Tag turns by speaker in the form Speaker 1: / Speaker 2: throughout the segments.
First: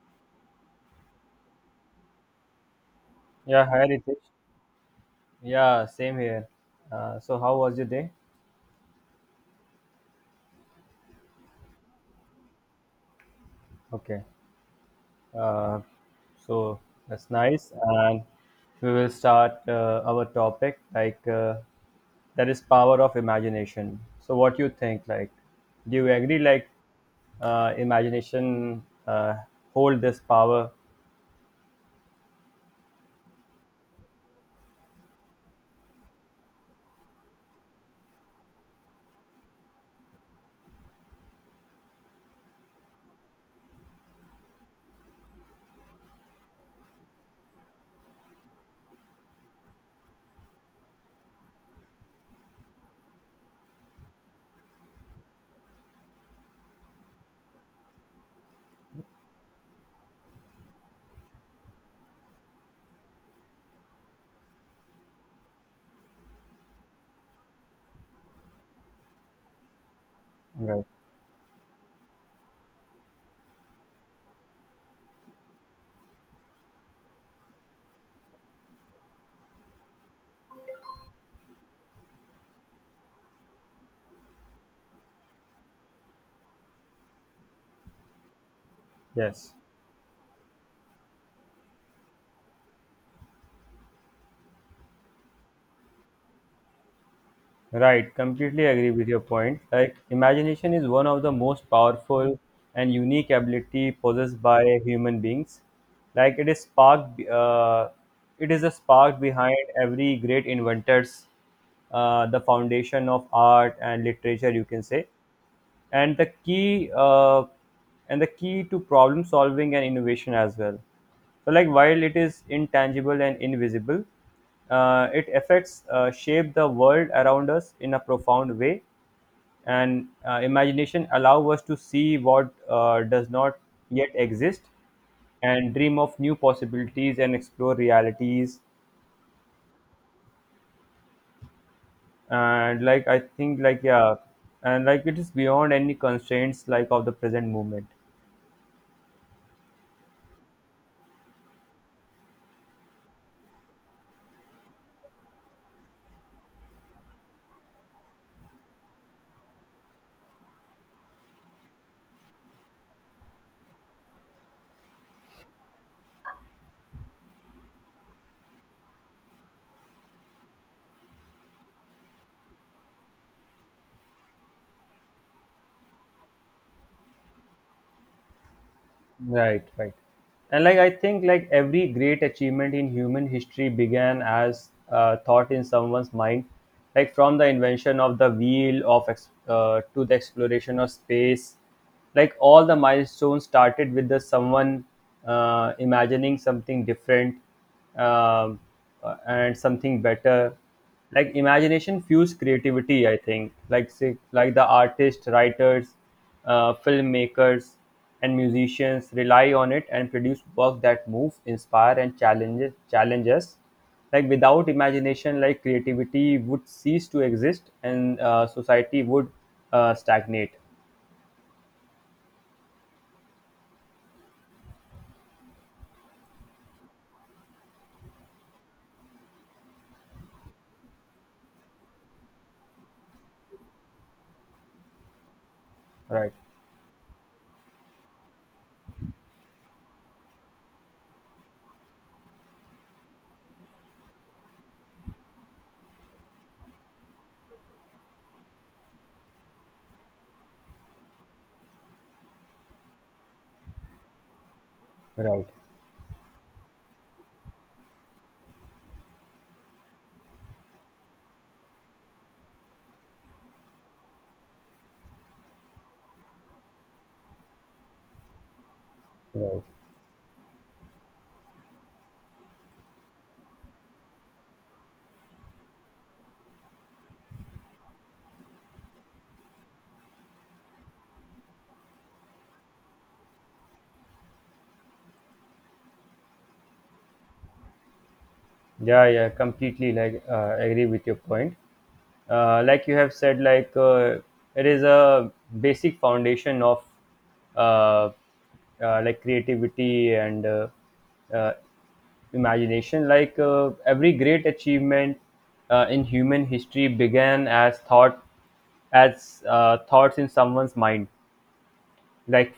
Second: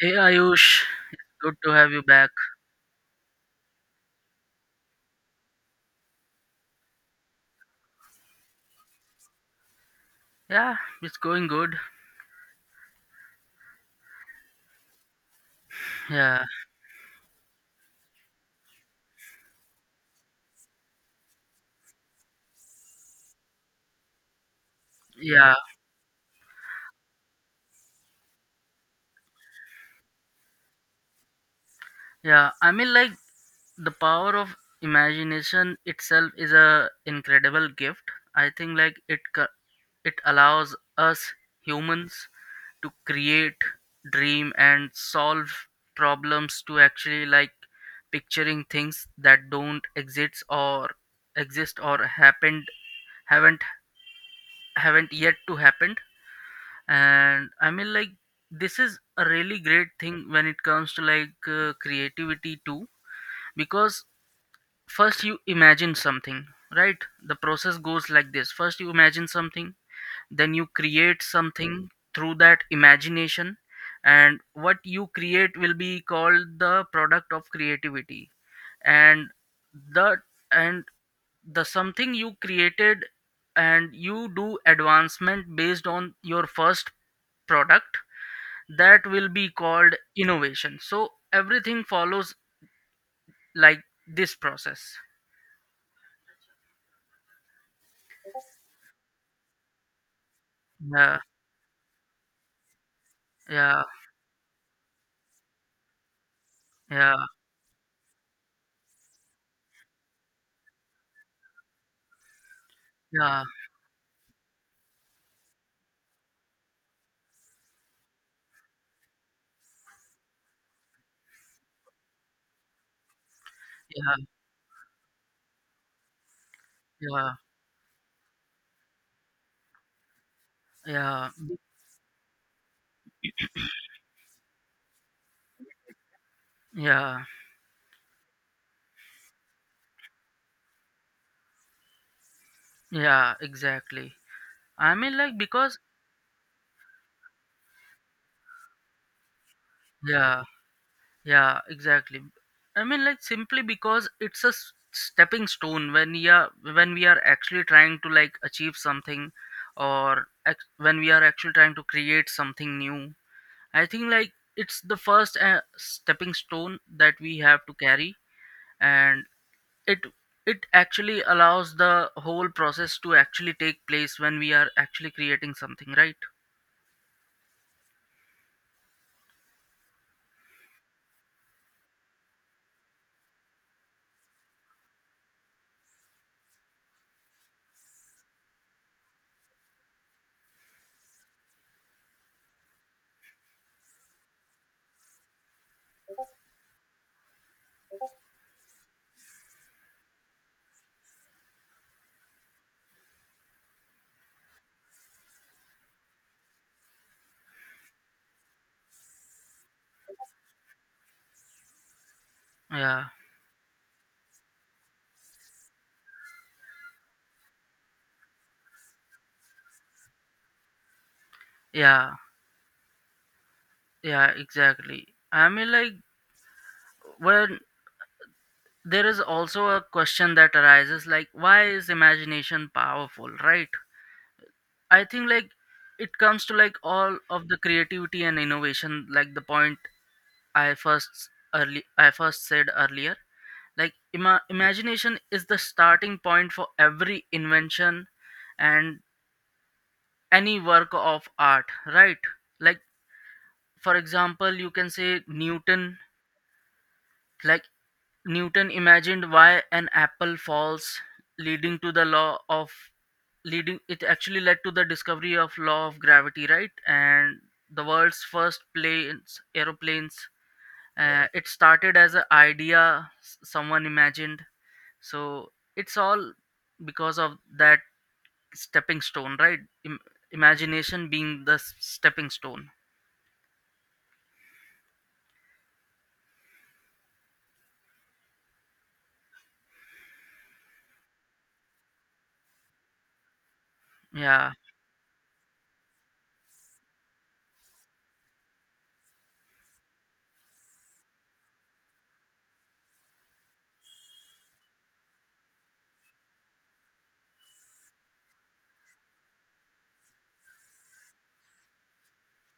Speaker 1: Hey Ayush, good to have you back.
Speaker 2: Yeah, hi Ritesh. Yeah, same here. So, how was your day?
Speaker 1: Yeah, it's going good.
Speaker 2: Okay. Uh,
Speaker 1: Yeah,
Speaker 2: so, that's nice. And we will start our topic like that is power of imagination. So, what you think? Like,
Speaker 1: yeah,
Speaker 2: do you agree? Like, imagination hold this power?
Speaker 1: yeah. I mean, like the power of imagination itself is a incredible gift. I think like it allows us humans to create, dream, and solve problems to actually like picturing things that don't exist or exist or happened haven't haven't yet to happen. And I mean like this is a really great thing when it comes to like creativity too, because first you imagine something, right? The process goes like this: first you imagine something, then you
Speaker 2: Right.
Speaker 1: create something through that imagination, and what you create will be called the product of creativity. And the and the something you created and you do advancement based on your first product, that will be
Speaker 2: Yes.
Speaker 1: called innovation. So everything follows like this process.
Speaker 2: Right, completely agree with your point. Like, imagination is one
Speaker 1: Yeah,
Speaker 2: of the most powerful and unique
Speaker 1: yeah,
Speaker 2: ability possessed by human beings. Like, it is
Speaker 1: yeah,
Speaker 2: it is a spark behind every great inventors, the foundation of
Speaker 1: yeah,
Speaker 2: art and literature, you can say, and the key to problem solving and innovation as well. So, like, while it is intangible and invisible,
Speaker 1: yeah,
Speaker 2: it affects shape the world
Speaker 1: yeah,
Speaker 2: around us in a profound way. And imagination
Speaker 1: yeah,
Speaker 2: allow us to see what does not yet exist, and dream of new possibilities
Speaker 1: yeah,
Speaker 2: and explore realities. And like, I
Speaker 1: yeah,
Speaker 2: think, like,
Speaker 1: exactly.
Speaker 2: yeah. And
Speaker 1: I
Speaker 2: like,
Speaker 1: mean,
Speaker 2: it is
Speaker 1: like
Speaker 2: beyond
Speaker 1: because
Speaker 2: any constraints like of the present moment.
Speaker 1: yeah, yeah, exactly. I mean, like simply because it's a stepping stone when we are actually trying to like achieve something, or when we are actually trying to create something new. I think like it's the first stepping stone that we have to carry, and it it actually allows the whole process to actually take place when we are actually creating something, right?
Speaker 2: Right, right. And like I think like every great achievement in human history began as a thought in someone's mind, like from the invention of the wheel, to the exploration of space. Like all the milestones started with the someone imagining something different, um, and something better. Like imagination fuels creativity, I think, like, say, like the artists, writers, filmmakers, and musicians rely on it and produce work that move, inspire, and challenges
Speaker 1: Yeah,
Speaker 2: challenges Like, without imagination, like creativity would cease to exist, and society would stagnate.
Speaker 1: yeah, yeah, exactly. I mean, like when there is also a question that arises, like why is imagination powerful, right? I think like it
Speaker 2: Right.
Speaker 1: comes to like all of the creativity and innovation, like the point I first early I first said earlier, like imagination is the starting point for every invention and any work of art, right? Like for example, you can say
Speaker 2: Right.
Speaker 1: Newton. Like Newton imagined why an apple falls, leading to the law of leading it actually led to the discovery of law of gravity, right? And the world's first planes,
Speaker 2: Right.
Speaker 1: aeroplanes, it started as an idea someone imagined. So it's all because of that stepping stone, right? Im- Imagination being the stepping stone.
Speaker 2: Yeah, yeah, completely like agree with your point. Like you have said, like,
Speaker 1: Yeah,
Speaker 2: it is a basic foundation of uh, like creativity and uh, imagination. Like every great achievement in human history began as thought, as thoughts in someone's mind. Like,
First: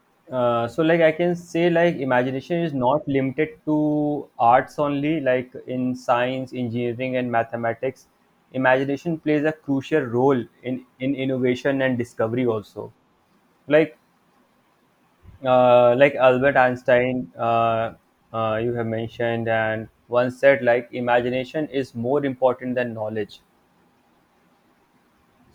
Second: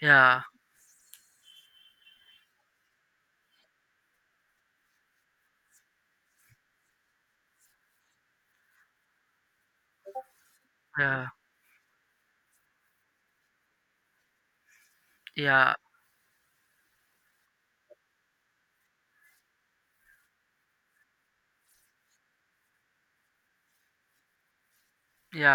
Speaker 1: yeah,
Speaker 2: so like I can say, like imagination is not limited to arts only. Like in science, engineering, and mathematics, imagination plays a crucial role in
Speaker 1: yeah,
Speaker 2: innovation and discovery also. Like
Speaker 1: yeah,
Speaker 2: like Albert Einstein, you have mentioned, and once said, like, imagination is more important than knowledge.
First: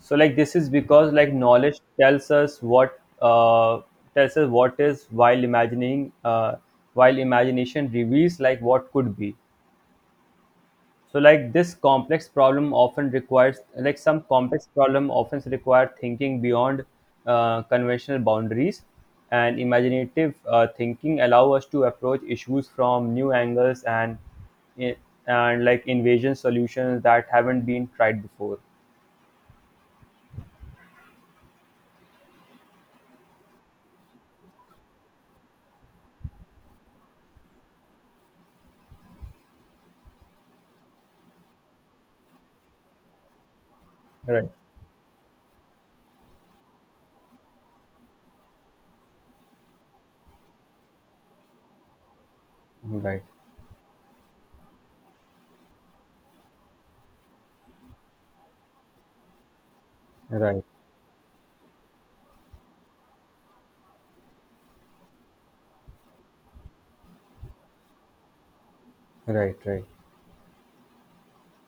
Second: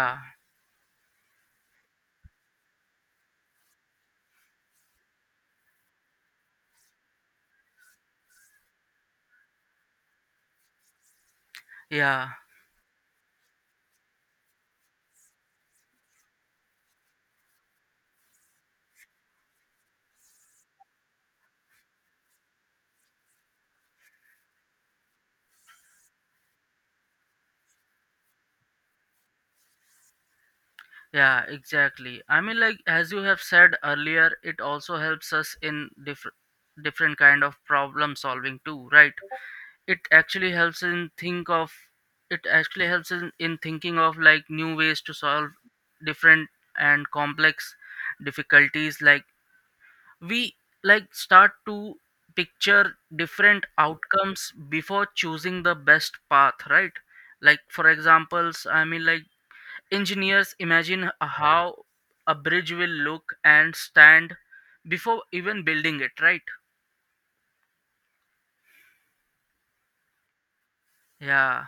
Speaker 2: So like this is because, like, knowledge tells us what is, while imagining while imagination reveals like what could be. So like this
Speaker 1: yeah,
Speaker 2: complex problem often requires like some complex problem often require thinking beyond conventional boundaries, and imaginative thinking allow us to approach issues from new angles, and eh, like invasion solutions that haven't been tried before.
Speaker 1: yeah, exactly. I mean, like as you have said earlier, it also helps us in different kind of problem solving too, right? it actually helps in think of it actually helps in thinking of like
Speaker 2: Right.
Speaker 1: new ways to solve different and complex difficulties. Like we like start to picture
Speaker 2: Right.
Speaker 1: different outcomes before choosing the best path, right? Like for examples, I mean, like engineers
Speaker 2: Right.
Speaker 1: imagine how a bridge will look and stand before even building it, right?
Speaker 2: Right, right.
Speaker 1: Yeah,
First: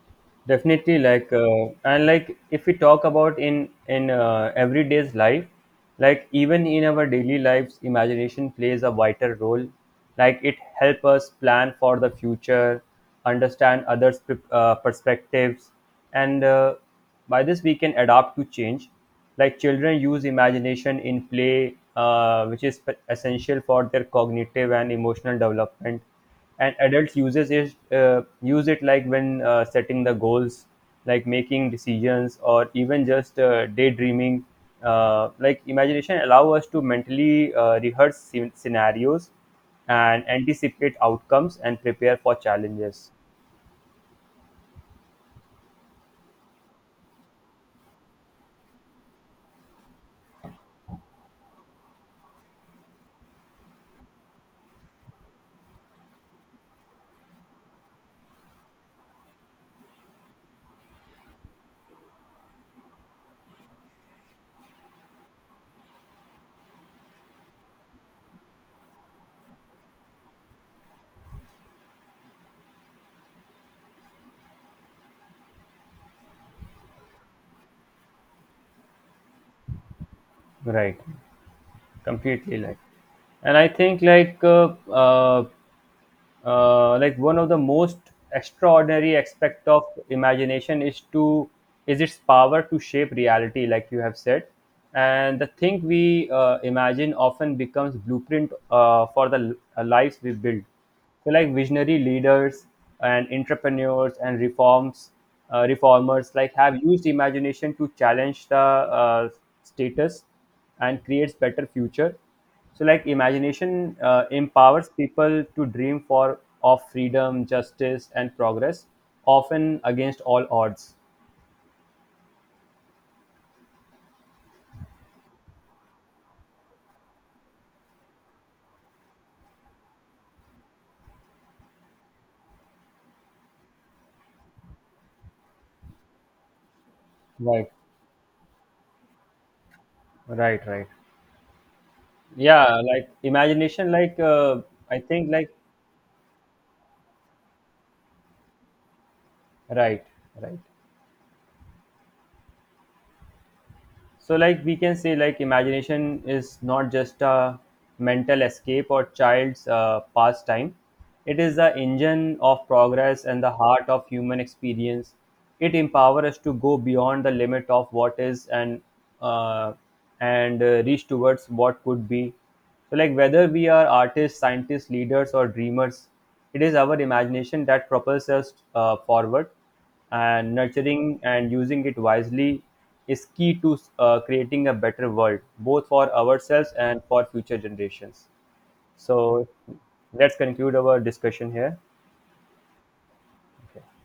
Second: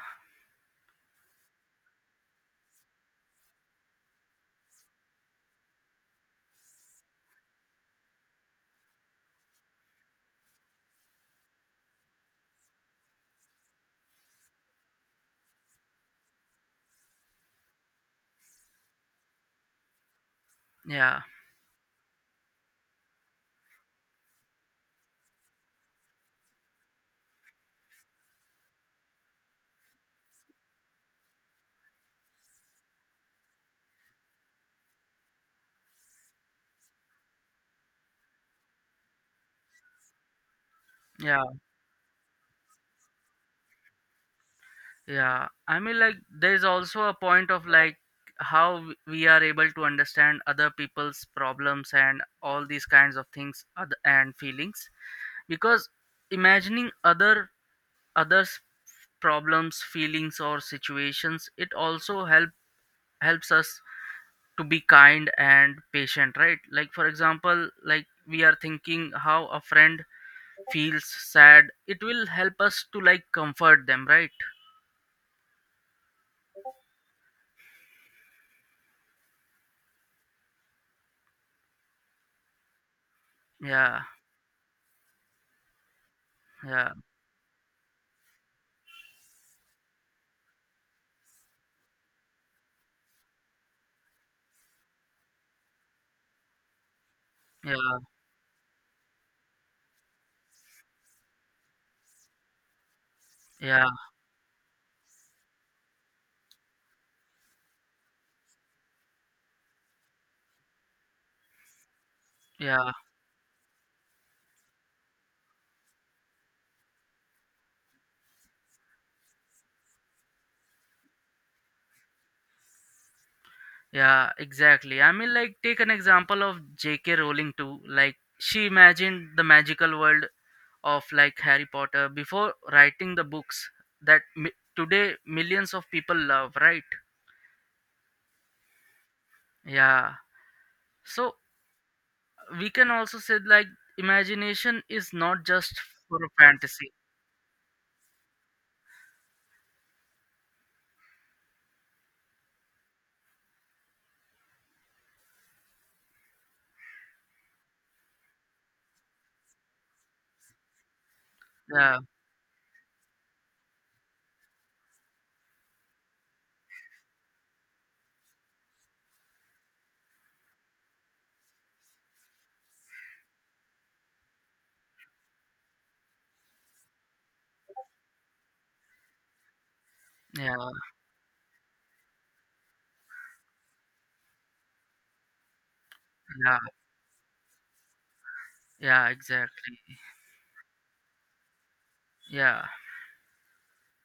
Speaker 2: Definitely, like, and like, if we talk about in everyday's life, like even in our daily lives, imagination plays a vital role. Like, it helps us plan for the future, understand others' perspectives, and by this we can adapt to change. Like children use imagination
Speaker 1: yeah,
Speaker 2: in play, which is essential for their cognitive and emotional development. And adults use it like when setting the goals, like making decisions, or even just daydreaming. Like imagination allow us to mentally rehearse scenarios, and anticipate
Speaker 1: yeah,
Speaker 2: outcomes, and prepare for challenges.
Speaker 1: yeah. I mean, like there's also a point of like how we are able to understand other people's problems and all these kinds of things, and feelings, because imagining others' problems, feelings or situations, it also helps us to be kind and patient, right? Like for example, like we are thinking how a friend feels sad, it will help us to like comfort them, right?
Speaker 2: Right. Completely, like, and I think,
Speaker 1: Yeah,
Speaker 2: like,
Speaker 1: yeah,
Speaker 2: like one of the most extraordinary aspect of imagination is its power to shape reality, like you have said. And the thing we imagine often becomes
Speaker 1: yeah,
Speaker 2: blueprint for the lives we build. So like visionary leaders and
Speaker 1: yeah,
Speaker 2: entrepreneurs and reforms reformers, like, have used imagination to challenge the uh, status, and creates better future. So,
Speaker 1: yeah,
Speaker 2: like, imagination empowers people to dream for of freedom, justice, and progress, often against all odds.
Speaker 1: yeah, exactly. I mean, like take an example of JK Rowling too. Like she imagined the magical world of like Harry Potter before writing the books that today millions of people love, right?
Speaker 2: Right,
Speaker 1: Yeah.
Speaker 2: right, right.
Speaker 1: So we
Speaker 2: Yeah,
Speaker 1: can
Speaker 2: like
Speaker 1: also say like
Speaker 2: imagination, like,
Speaker 1: imagination
Speaker 2: I
Speaker 1: is
Speaker 2: think,
Speaker 1: not
Speaker 2: like,
Speaker 1: just for a fantasy.
Speaker 2: right, right. So, like, we can say, like imagination is not just a mental escape or child's pastime. It is the
Speaker 1: Yeah,
Speaker 2: engine of progress and the heart of human experience. It empowers us to go beyond the limit of what is, and uh, reach towards what could be. So, like, whether we are artists, scientists, leaders, or dreamers, it is our imagination that propels us forward, and
Speaker 1: yeah,
Speaker 2: nurturing and using it wisely is key to creating a better world, both for
Speaker 1: yeah,
Speaker 2: ourselves and for future generations.
Speaker 1: yeah,
Speaker 2: So,
Speaker 1: exactly.
Speaker 2: let's conclude our discussion here.
Speaker 1: Yeah.
Speaker 2: Okay.